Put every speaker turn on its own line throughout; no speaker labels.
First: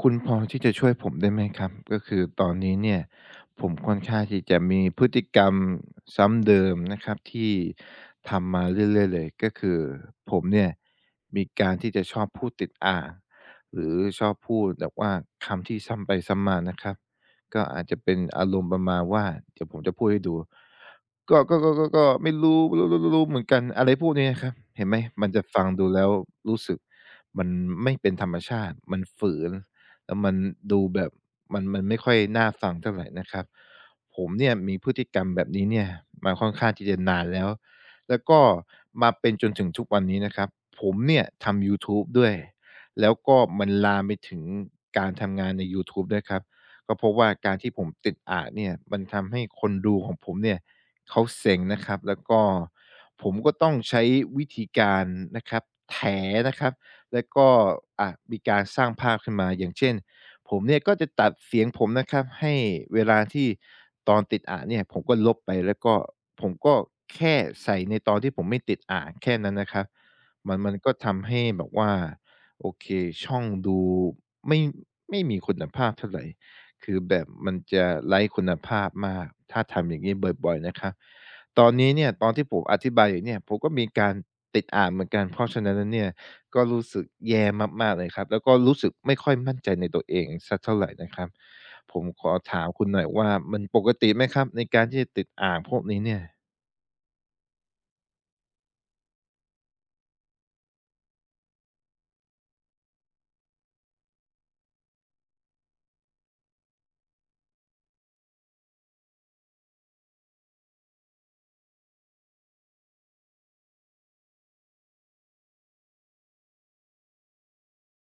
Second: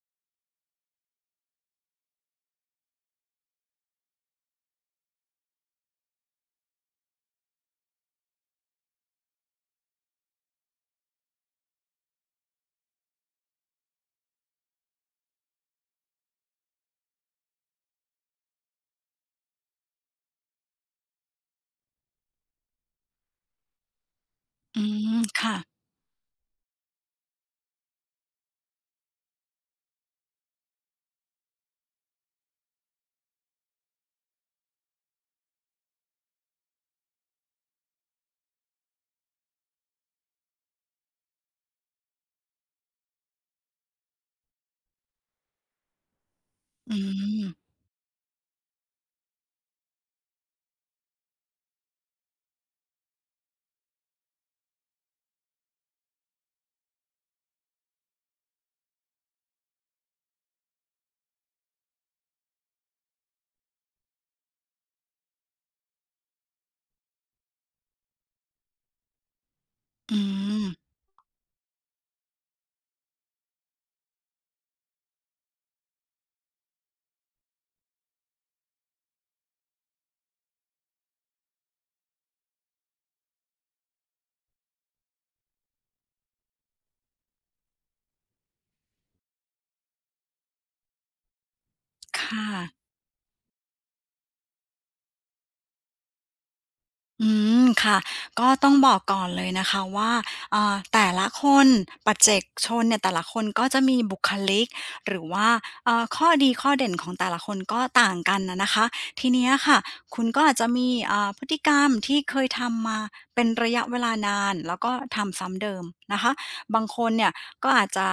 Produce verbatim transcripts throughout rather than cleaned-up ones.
คุณพอที่จะช่วยผมได้ไหมครับก็คือตอนนี้เนี่ยผมค่อนข้างที่จะมีพฤติกรรมซ้ำเดิมนะครับที่ทำมาเรื่อยๆเลยก็คือผมเนี่ยมีการที่จะชอบพูดติดอ่างหรือชอบพูดแบบว่าคำที่ซ้ำไปซ้ำมานะครับก็อาจจะเป็นอารมณ์ประมาณว่าเดี๋ยวผมจะพูดให้ดูก็ก็ก็ก็ก็ไม่รู้รู้รู้รู้เหมือนกันอะไรพวกนี้นะครับ
อื
เห็นไหม
ม
มันจะ
ค่ะ
ฟังดูแล้วรู้สึกมันไม่เป็นธรรมชาติมันฝืน แล้วมันดูแบบมันมันไม่ค่อยน่าฟังเท่าไหรนะครับผมเนี่ยมีพฤติกรรมแบบนี้เนี่ยมาค่อนข้างที่จะนานแล้วแล้วก็มาเป็นจนถึงทุกวันนี้นะครับผมเนี่ยทำยูทูบด้วยแล้วก็มันลามไปถึงการทำงานในยูทูบด้วยครับ
อื
ก็เพราะว่าการ
ม
ที่ผมติดอ่านเนี่ยมันทำให้คนดูของผมเนี่ยเขาเซ็งนะครับแล้วก็ผมก็ต้องใช้วิธีการนะครับแถนะครับ แล้วก็อ่ะมีการสร้างภาพขึ้นมาอย่างเช่นผมเนี่ยก็จะตัดเสียงผมนะครับให้เวลาที่ตอนติดอ่านเนี่ยผมก็ลบไปแล้วก็ผมก็แค่ใส่ในตอนที่ผมไม่ติดอ่านแค่นั้นนะครับ
อื
มันมัน
ม
ก็ทำให้แบบว่าโอเคช่องดูไม่ไม่มีคุณภาพเท่าไรคือแบบมันจะไร้คุณภาพมากถ้าทำอย่างงี้บ่อยๆนะครับตอนนี้เนี่ยตอนที่ผมอธิบายอยู่เนี่ยผมก็มีการติดอ่านเหมือนกันเพราะฉะนั้นแล้วเนี่ย ก็รู้สึกแย่มากๆเลยครับแล้วก็รู้สึกไม่ค่อยมั่นใจในตัวเองสักเท่าไรนะครับผม
ค
ขอถาม
่ะ
คุณหน่อยว่ามันปกติไหมครับในการที่จะติดอ่างพวกนี้เนี่ย
อืมค่ะก็ต้องบอกก่อนเลยนะคะว่าอ่าแต่ละคนปัจเจกชนเนี่ยแต่ละคนก็จะมีบุคลิกหรือว่าเอ่อข้อดีข้อเด่นของแต่ละคนก็ต่างกันนะนะคะทีเนี้ยค่ะคุณก็อาจจะมีอ่าพฤติกรรมที่เคยทำมาเป็นระยะเวลานานแล้วก็ทำซ้ำเดิมนะคะบางคนเนี่ยก็อาจจะ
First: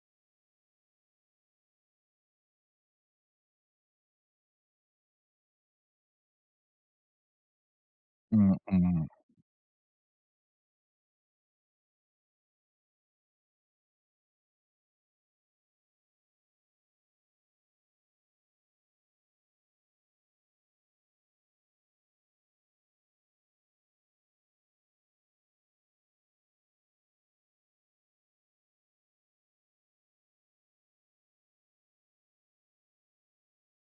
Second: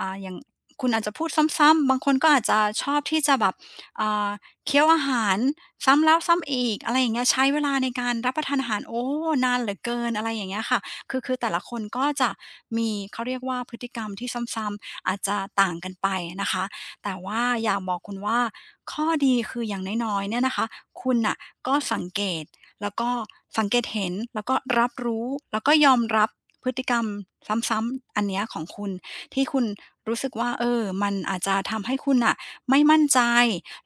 อ่าอย่างคุณอาจจะพูดซ้ำๆบางคนก็อาจจะชอบที่จะแบบอ่าเคี้ยวอาหาร ซ้ำแล้วซ้ำอีกอะไรอย่างเงี้ยใช้เวลาในการรับ
อื
ประทานอาหาร
ม
โอ้
ๆ
นานเหลือเกินอะไรอย่างเงี้ยค่ะคือคือแต่ละคนก็จะมีเขาเรียกว่าพฤติกรรมที่ซ้ำๆอาจจะต่างกันไปนะคะแต่ว่าอยากบอกคุณว่าข้อดีคืออย่างน้อยๆเนี่ยนะคะคุณน่ะก็สังเกตแล้วก็สังเกตเห็นแล้วก็รับรู้แล้วก็ยอมรับพฤติกรรมซ้ำๆอันเนี้ยของคุณที่คุณรู้สึกว่าเออมันอาจจะทำให้คุณน่ะไม่มั่นใจ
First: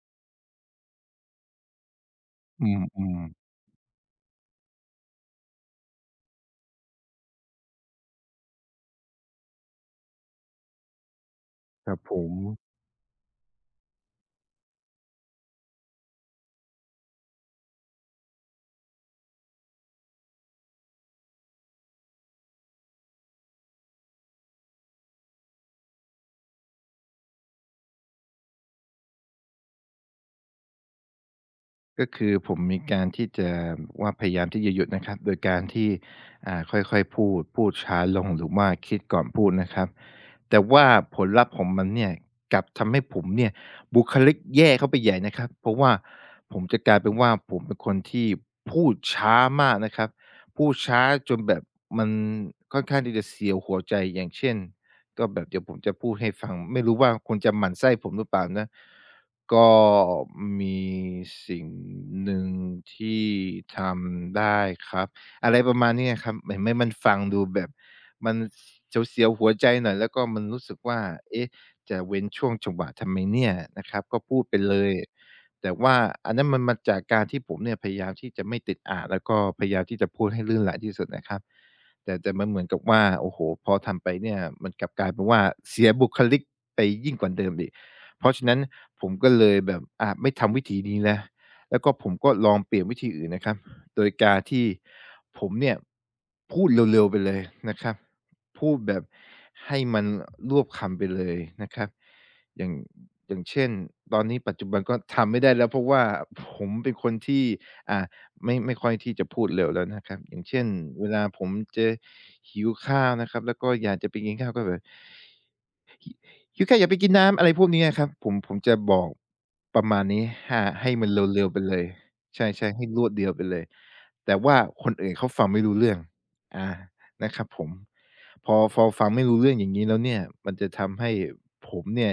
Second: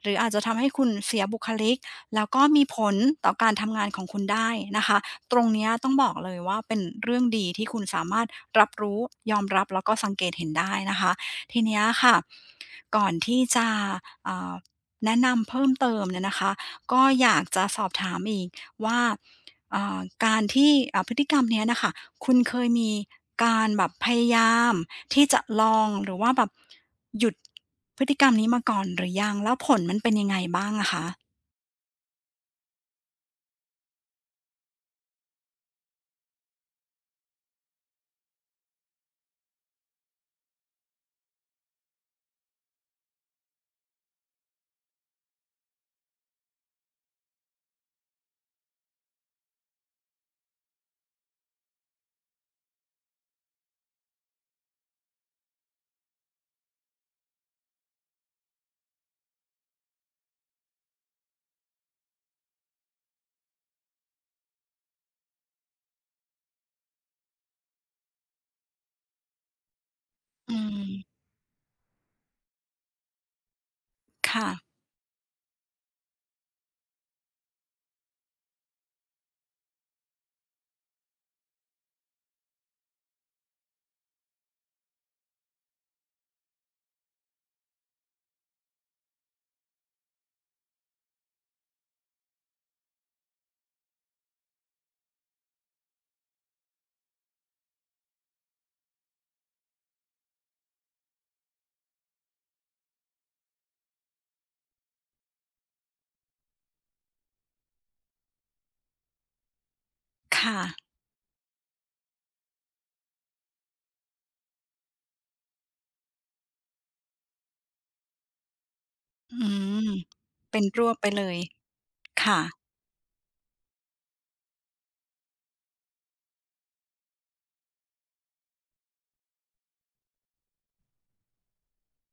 หรืออาจจะทำให้คุณเสียบุคลิก แล้วก็มี
อื
ผล
ม
ต่อการ
ๆ
ทำงานของคุณได้นะคะตรงเนี้ยต้องบอกเลยว่าเป็นเรื่องดีที่คุณสามารถรับรู้ยอมรับแล้วก็สังเกตเห็นได้นะคะทีเนี้ย
ครับผ
ค่ะ
ม
ก่อนที่จะเอ่อแนะนำเพิ่มเติมเนี่ยนะคะก็อยากจะสอบถามอีกว่าเอ่อการที่เอ่อพฤติกรรมเนี้ยนะคะคุณเคยมีการแบบพยายามที่จะลองหรือว่าแบบหยุดพฤติกรรมนี้มาก่อนหรือยังแล้วผลมันเป็นยังไงบ้างอะคะ
ก็คือผมมีการที่จะว่าพยายามที่จะหยุดนะครับโดยการที่อ่าค่อยๆพูดพูดช้าลงหรือว่าคิดก่อนพูดนะครับแต่ว่าผลลัพธ์ของมันเนี่ยกลับทำให้ผมเนี่ยบุคลิกแย่เข้าไปใหญ่นะครับเพราะว่าผมจะกลายเป็นว่าผมเป็นคนที่พูดช้ามากนะครับพูดช้าจนแบบมันค่อนข้างที่จะเสียวหัวใจอย่างเช่น ก็แบบเดี๋ยวผมจะพูดให้ฟังไม่รู้ว่าคุณจะหมั่นไส้ผมหรือเปล่านะก็มีสิ่งหนึ่งที่ทำได้ครับอะไรประมาณเนี้ยครับเห็นไหมมันฟังดูแบบมันเสียวๆหัวใจหน่อยแล้วก็มัน
อื
รู้สึกว่า
ม
เอ๊ะจะเว้นช่วงจังหวะทำไมเนี่ยนะครับก็พูด
ค่ะ
ไปเลยแต่ว่าอันนั้นมันมาจากการที่ผมเนี่ยพยายามที่จะไม่ติดอ่างแล้วก็พยายามที่จะพูดให้ลื่นไหลที่สุดนะครับ แต่แต่มันเหมือนกับว่าโอ้โฮพอทำไปเนี่ยมันกลับกลายเป็นว่าเสียบุคลิกไปยิ่งกว่าเดิมอีกเพราะฉะนั้นผมก็เลยแบบอ่าไม่ทำวิธีนี้แล้วแล้วก็ผมก็ลองเปลี่ยนวิธีอื่นนะครับโดยการที่ผมเนี่ยพูดเร็วๆไปเลยนะครับพูดแบบให้มันรวบคำไปเลยนะครับอย่างอย่างเช่นตอนนี้ปัจจุบันก็ทำไม่ได้แล้วเพราะว่าผมเป็นคนที่อ่า ไม่ไม่ค่อยที่จะพูดเร็วแล้วนะครับอย่าง
ค่ะ
เช่นเวลาผมจะหิวข้าวนะครับแล้วก็อยากจะไปกินข้าวก็แบบ คือแค่อย่าไปกินน้ำอะไรพวกนี้อะครับผมผมจะบอก
อื
ประ
ม
มาณนี้
เป็
หา
นร
ให้
วบไป
มันเ
เลย
ร็วๆไปเลย
ค่ะ
ใช่ๆให้รวดเดียวไปเลยแต่ว่าคนอื่นเขาฟังไม่รู้เรื่องอานะครับผมพอพอฟังไม่รู้เรื่องอย่างงี้แล้วเนี่ยมันจะทำให้ผมเนี่ย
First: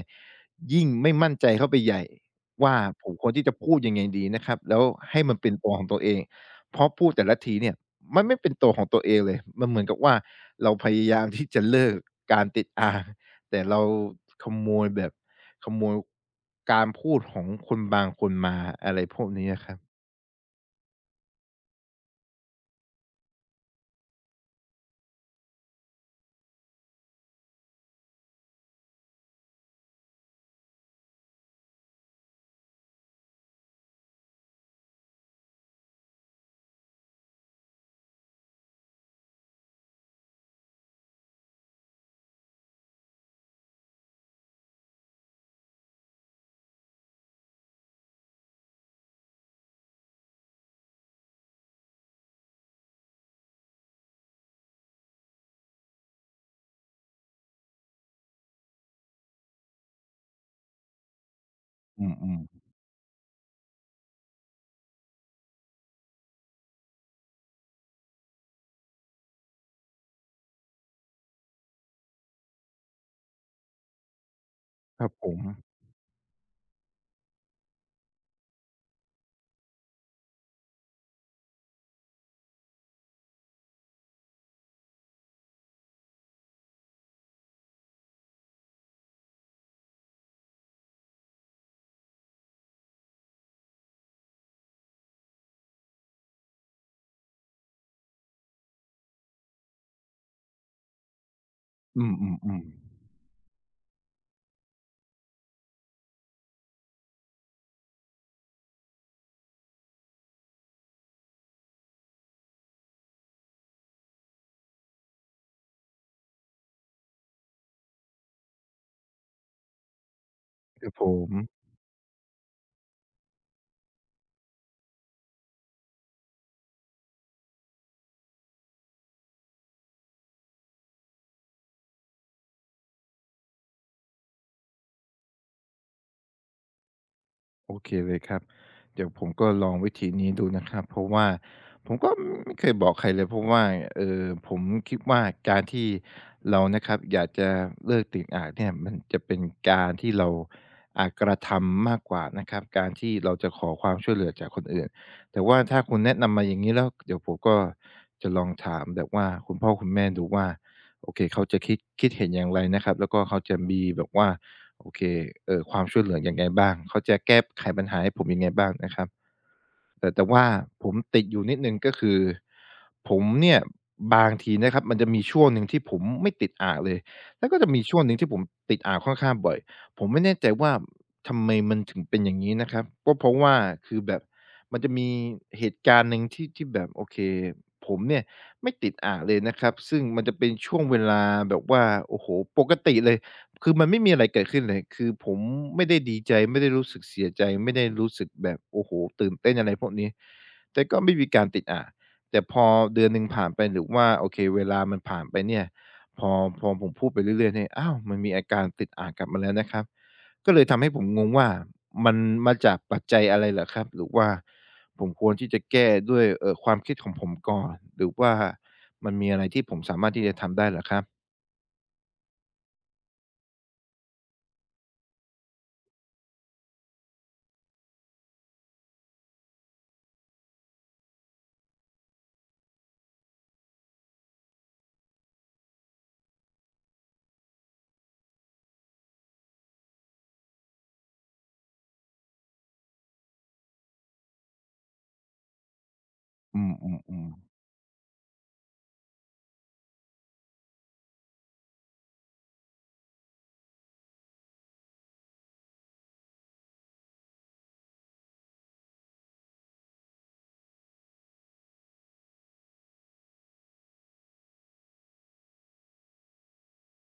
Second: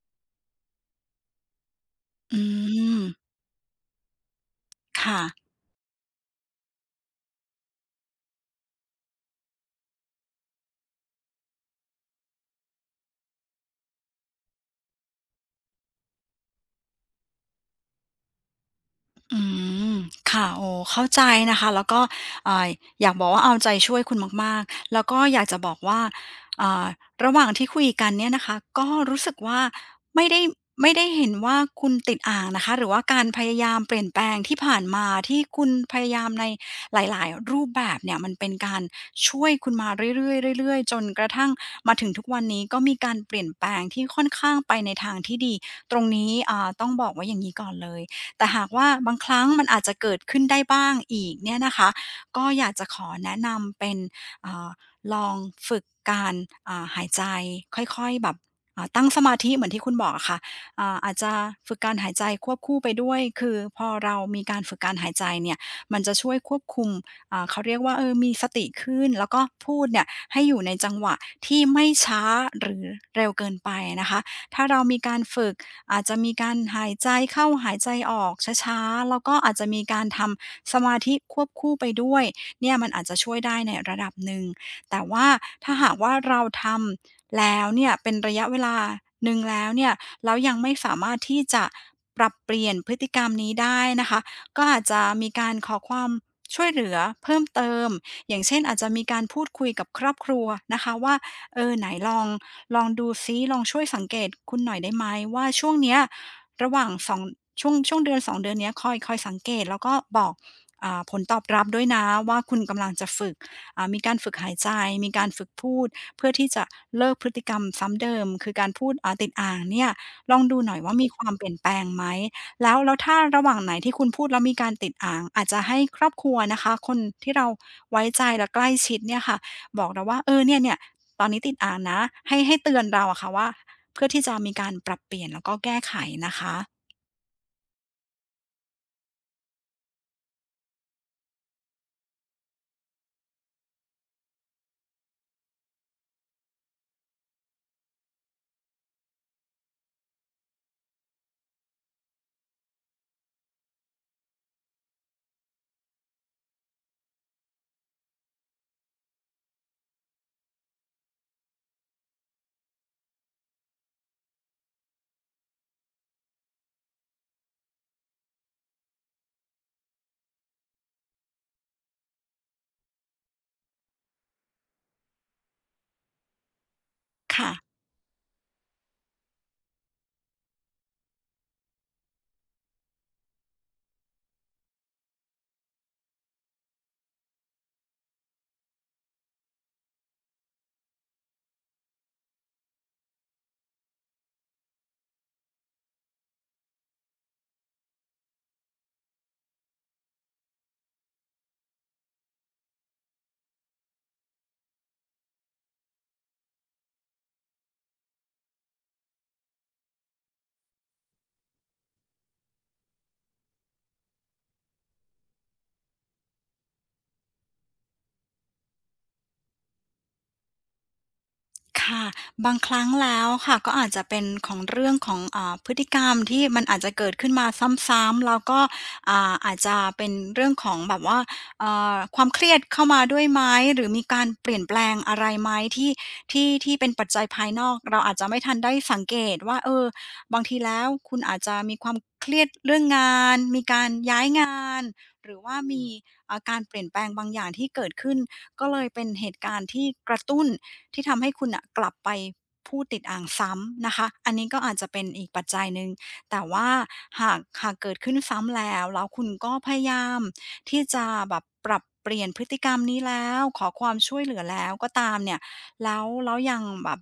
ยิ่งไม่มั่นใจเข้าไปใหญ่
อื
ว่า
ม
ผมควรที่จะพูดยังไงดีนะครับแล้ว
ค่ะ
ให้มันเป็นตัวของตัวเองเพราะพูดแต่ละทีเนี่ยมันไม่เป็นตัวของตัวเองเลยมันเหมือนกับว่าเราพยายามที่จะเลิกการติดอ่าง แต่เราขโมยแบบขโมยการพูดของคนบางคนมาอะไรพวก
อื
นี้อะครับ
มค่ะโอ้เข้าใจนะคะแล้วก็อ่าอยากบอกว่าเอาใจช่วยคุณมากๆแล้วก็อยากจะบอกว่าอ่าระหว่างที่คุยกันเนี่ยนะคะก็รู้สึกว่าไม่ได้ไม่ได้เห็นว่าคุณติดอ่างนะคะหรือว่าการพยายามเปลี่ยนแปลงที่ผ่านมาที่คุณพยายามในหลายๆรูปแบบเนี่ยมันเป็นการช่วยคุณมาเรื่อยๆเรื่อยๆจนกระทั่งมาถึงทุกวันนี้ก็มีการเปลี่ยนแปลงที่ค่อนข้างไปในทางที่ดีตรงนี้อ่าต้องบอกไว้อย่างงี้ก่อนเลย แต่หากว่าบางครั้งมันอาจจะเกิดขึ้นได้บ้างอีกเนี่ยนะคะก็อยากจะขอแนะนำเป็นเอ่าลองฝึกการอ่าหายใจค่อยๆแบบอ่าตั้งสมาธิเหมือนที่คุณบอกอะค่ะอ่าอาจจะฝึกการ
อื
หายใจควบ
ม
คู่ไปด้วยคือพอเรามีการฝึกการหายใจเนี่ยมันจะช่วยควบคุมอ่าเขาเรียกว่าเออมีสติขึ้นแล้วก็พูดเนี่ยให้อยู่ในจังหวะที่ไม่ช้าหรือเร็วเกินไปนะคะถ้าเรา
ๆ
มี
ครับ
การ
ผม
ฝึก อาจจะมีการหายใจเข้าหายใจออกช้าๆแล้วก็อาจจะมีการทำสมาธิควบคู่ไปด้วยเนี่ยมันอาจจะช่วยได้ในระดับหนึ่งแต่ว่าถ้าหากว่าเราทำแล้วเนี่ยเป็นระยะเวลาหนึ่งแล้วเนี่ยแล้วยังไม่สามารถที่จะปรับเปลี่ยนพฤติกรรมนี้ได้นะคะก็อาจจะมีการขอความช่วยเหลือเพิ่มเติมอย่างเช่นอาจจะมีการพูดคุยกับครอบครัวนะคะว่าเออไหน
อื
ลอง
มๆ
ลองดู
ๆ
ซิลองช่วยสังเกตคุณหน่อยได้ไหมว่าช่วงเนี้ยระหว่างสองช่วงช่วงเดือนสองเดือนเนี้ยคอยคอยสังเกตแล้วก็บอกอ่าผลตอบรับด้วยนะว่าคุณกำลังจะฝึกอ่ามีการฝึกหายใจมีการฝึกพูดเพื่อที่จะเลิกพฤติกรรมซ้ำเดิมคือการพูดอ่าติดอ่างเนี่ยลองดูหน่อย
ครับ
ว่า
ผ
มีควา
ม
มเปลี่ยนแปลงไหมแล้วแล้วถ้าระหว่างไหนที่คุณพูดแล้วมีการติดอ่างอาจจะให้ครอบครัวนะคะคนที่เราไว้ใจและใกล้ชิดเนี่ยค่ะ บอกเราว่าเออเนี่ยเนี่ยตอนนี้ติดอ่างนะให้ให้เตือนเราอะค่ะว่าเพื่อที่จะมีการปรับเปลี่ยนแล้วก็แก้ไขนะคะ
โอเคเลยครับเดี๋ยวผมก็ลองวิธีนี้ดูนะครับเพราะว่าผมก็ไม่เคยบอกใครเลยเพราะว่าเออผมคิดว่าการที่เรานะครับอยากจะเลิกติดอ่างเนี่ยมันจะเป็นการที่เราอากระทำมากกว่านะครับการที่เราจะขอความช่วยเหลือจากคนอื่นแต่ว่าถ้าคุณแนะนำมาอย่างนี้แล้วเดี๋ยวผมก็จะลองถามแบบว่าคุณพ่อคุณแม่ดูว่าโอเคเขาจะคิดคิดเห็นอย่างไรนะครับแล้วก็เขาจะมีแบบว่า โอเคเอ่อความช่วยเหลือยังไงบ้างเขาจะแก้ไขปัญหาให้ผมยังไงบ้างนะครับแต่แต่ว่าผมติดอยู่นิดหนึ่งก็คือผมเนี่ยบางทีนะครับมันจะมีช่วงหนึ่งที่ผมไม่ติดอ่างเลยแล้ว
ค่ะ
ก็จะมีช่วงหนึ่งที่ผมติดอ่างค่อนข้างบ่อย ผมไม่แน่ใจว่าทำไมมันถึงเป็นอย่างงี้นะครับก็เพราะว่าคือแบบมันจะมีเหตุการณ์หนึ่งที่ที่แบบโอเคผมเนี่ยไม่ติดอ่างเลยนะครับ ซึ่งมันจะเป็นช่วงเวลาแบบว่าโอ้โฮปกติเลย คือมันไม่มีอะไรเกิดขึ้นเลย คือผมไม่ได้ดีใจไม่ได้รู้สึกเสียใจไม่ได้รู้สึกแบบโอ้โฮตื่นเต้นอะไรพวกนี้แต่ก็ไม่มีการติดอ่างแต่พอเดือนหนึ่งผ่านไปหรือว่าโอเคเวลามันผ่านไปเนี่ยพอพอผมพูดไปเรื่อยๆเนี่ยอ้าวมันมีอาการติดอ่างกลับมาแล้วนะครับ ก็เลยทำให้ผมงงว่ามันมาจากปัจจัยอะไรเหรอครับหรือว่าผมควรที่จะแก้ด้วยเอ่อความคิดของผมก่อนหรือว่ามันมีอะไรที่ผมสามารถที่จะทำได้เหรอครับ
ค่ะบางครั้งแล้วค่ะก็อาจจะเป็นของเรื่องของอ่าพฤติกรรมที่มันอาจจะเกิดขึ้นมาซ้ำๆแล้วก็อ่าอาจจะเป็นเรื่องของแบบว่าเอ่อความเครียดเข้ามาด้วยไหมหรือมีการเปลี่ยนแปลงอะไรไหมที่ที่ที่เป็นปัจจัยภายนอกเราอาจจะไม่ทันได้สังเกตว่าเออบางทีแล้วคุณอาจจะมีความเครียดเรื่องงานมีการย้ายงานหรือว่ามีอ่ากา
อื
รเปลี่ยนแปลงบา
ม
ง
ๆ
อ
ๆ
ย่างที่เกิดขึ้นก็เลยเป็นเหตุการณ์ที่กระตุ้น ที่ทำให้คุณอ่ะกลับไปพูดติดอ่างซ้ำนะคะอันนี้ก็อาจจะเป็นอีกปัจจัยหนึ่งแต่ว่าหากหากเกิดขึ้นซ้ำแล้วแล้วคุณก็พยายามที่จะแบบปรับเปลี่ยนพฤติกรรมนี้แล้วขอความช่วยเหลือแล้วก็ตามเนี่ยแล้วแล้วยังแบบ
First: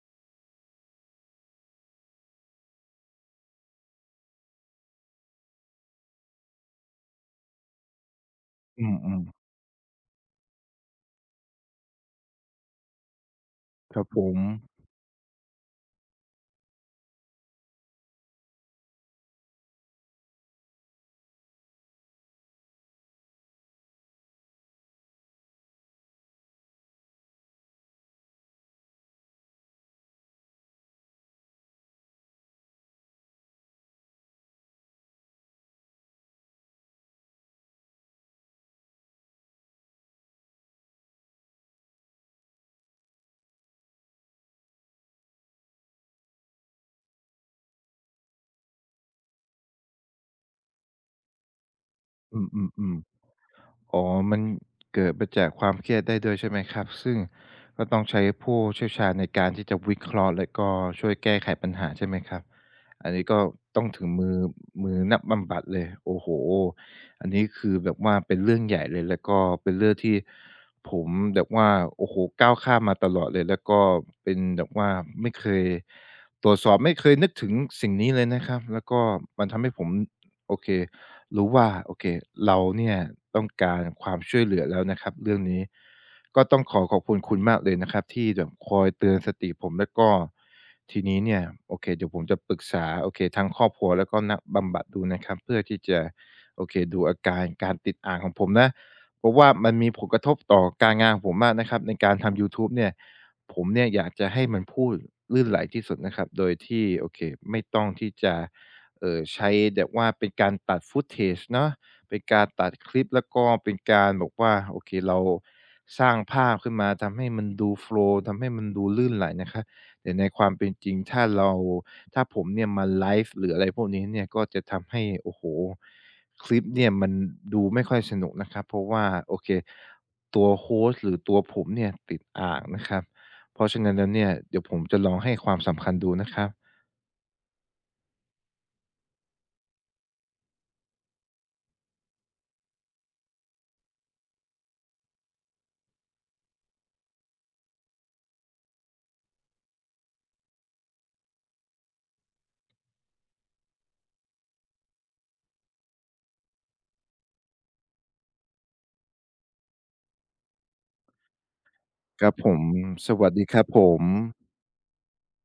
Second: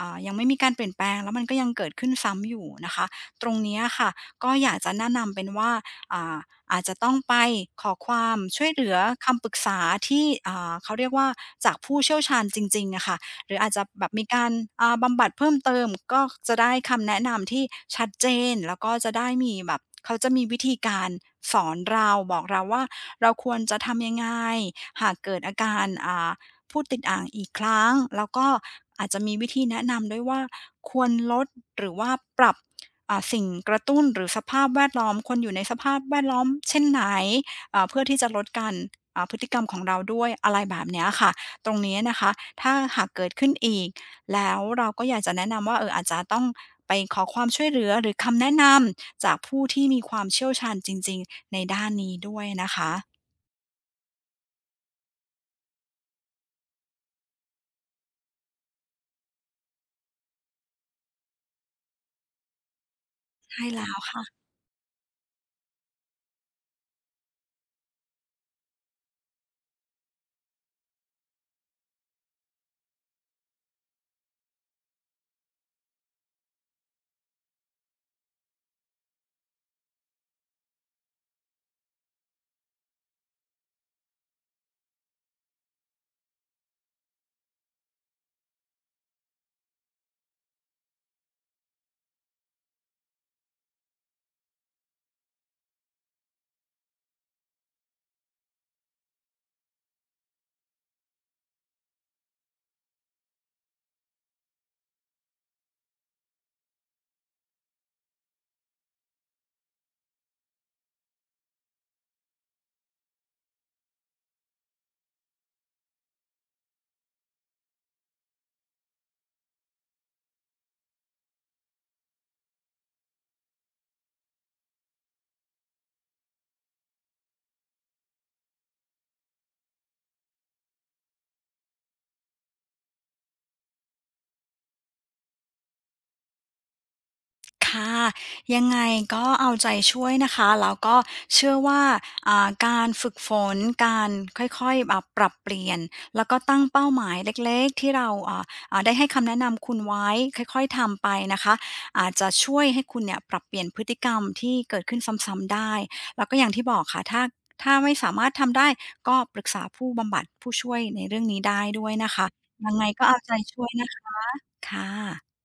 อ่ายังไม่มีการเปลี่ยนแปลงแล้วมันก็ยังเกิดขึ้นซ้ำอยู่นะคะตรงเนี้ยค่ะก็อยากจะแนะนำเป็นว่าอ่า อาจจะต้องไปขอความช่วยเห
อื
ลือ
ม
คำ
ๆ
ปรึกษาที่อ่าเขาเรียกว่าจากผู้เชี่ยวชาญจริงๆอะค่ะหรืออาจจะ
ครั
แบ
บ
บ
ผ
มี
ม
การอ่าบำบัดเพิ่มเติมก็จะได้คำแนะนำที่ชัดเจนแล้วก็จะได้มีแบบเขาจะมีวิธีการสอนเราบอกเราว่าเราควรจะทำยังไงหากเกิดอาการอ่าพูดติดอ่างอีกครั้งแล้วก็อาจจะมีวิธีแนะนำด้วยว่าควรลดหรือว่าปรับ อ่าสิ่งกระตุ้นหรือสภาพแวดล้อมคนอยู่ในสภาพแวดล้อมเช่นไหนอ่าเพื่อที่จะลดการอ่าพฤติกรรมของเราด้วยอะไรแบบเนี้ยค่ะตรงนี้นะคะถ้าหากเกิดขึ้นอีกแล้วเราก็อยากจะแนะนำว่าเอออาจจะต้องไปขอความช่วยเหลือหรือคำแนะนำจากผู้ที่มีความเชี่ยวชาญจริงๆในด้านนี้ด้
อื
วย
มอืม
นะ
อ
คะ
มอ๋อมันเกิดมาจากความเครียดได้ด้วยใช่ไหมครับ ซึ่งก็ต้องใช้ผู้เชี่ยวชาญในการที่จะวิเคราะห์และก็ช่วยแก้ไขปัญหาใช่ไหมครับอันนี้ก็
ใช่
ต้อง
แล้ว
ถึง
ค่ะ
มือมือนักบำบัดเลย โอ้โฮอันนี้คือแบบว่าเป็นเรื่องใหญ่เลยแล้วก็เป็นเรื่องที่ผมแบบว่าโอ้โฮก้าวข้ามมาตลอดเลยแล้วก็เป็นแบบว่าไม่เคยตรวจสอบไม่เคยนึกถึงสิ่งนี้เลยนะครับแล้วก็มันทำให้ผมโอเค รู้ว่าโอเคเราเนี่ยต้องการความช่วยเหลือแล้วนะครับเรื่องนี้ก็ต้องขอขอบคุณคุณมากเลยนะครับที่แบบคอยเตือนสติผมแล้วก็ทีนี้เนี่ยโอเคเดี๋ยวผมจะปรึกษาโอเคทั้งครอบครัวแล้วก็นักบำบัดดูนะครับเพื่อที่จะโอเคดูอาการการติดอ่างของผมนะเพราะว่ามันมีผลกระทบต่อการงานของผมมากนะครับในการทำยูทูบเนี่ยผมเนี่ยอยากจะให้มันพูดลื่นไหลที่สุดนะครับโดยที่โอเคไม่ต้องที่จะ เอ่อใช้แบบว่าเป็นการตัด footage เนาะเป็นการตัดคลิปแล้วก็เป็นการแบบว่าโอเคเราสร้างภาพขึ้นมาทำให้มันดูโฟลว์ทำให้มันดูลื่นไหลนะครับแต่ในความเป็นจริงถ้าเราถ้าผมเนี่ยมาไลฟ์หรืออะไรพวกนี้เนี่ยก็จะทำให้โอ้โฮคลิปเนี่ยมันดูไม่ค่อยสนุกนะครับเพราะว่าโอเคตัวโฮสต์หรือตัวผมเนี่ยติดอ่างนะครับเพราะฉะนั้นแล้วเนี่ยเดี๋ยวผมจะลองให้ความสำคัญดูนะครับ
ค่ะยังไงก็เอาใจช่วยนะคะแล้วก็เชื่อว่าอ่าการฝึกฝนการค่อยๆแบบปรับเปลี่ยนแล้วก็ตั้งเป้าหมายเล็กๆที่เราอ่าอ่าได้ให้คำแนะนำคุณไว้ค่อยๆทำไปนะคะอาจจะช่วยให้คุณเนี่ยปรับเปลี่ยนพฤติกรรมที่เกิดขึ้นซ้ำๆได้แล้วก็อย่างที่บอกค่ะถ้าถ้าไม่สามารถทำได้ก็ปรึกษาผู้บำบัดผู้ช่วยในเรื่องนี้ได้ด้วยนะ
ค
คะ
รับผม
ยังไงก็
ส
เอา
วัส
ใจ
ดีค
ช่
รั
ว
บ
ย
ผ
นะ
ม
คะค่ะ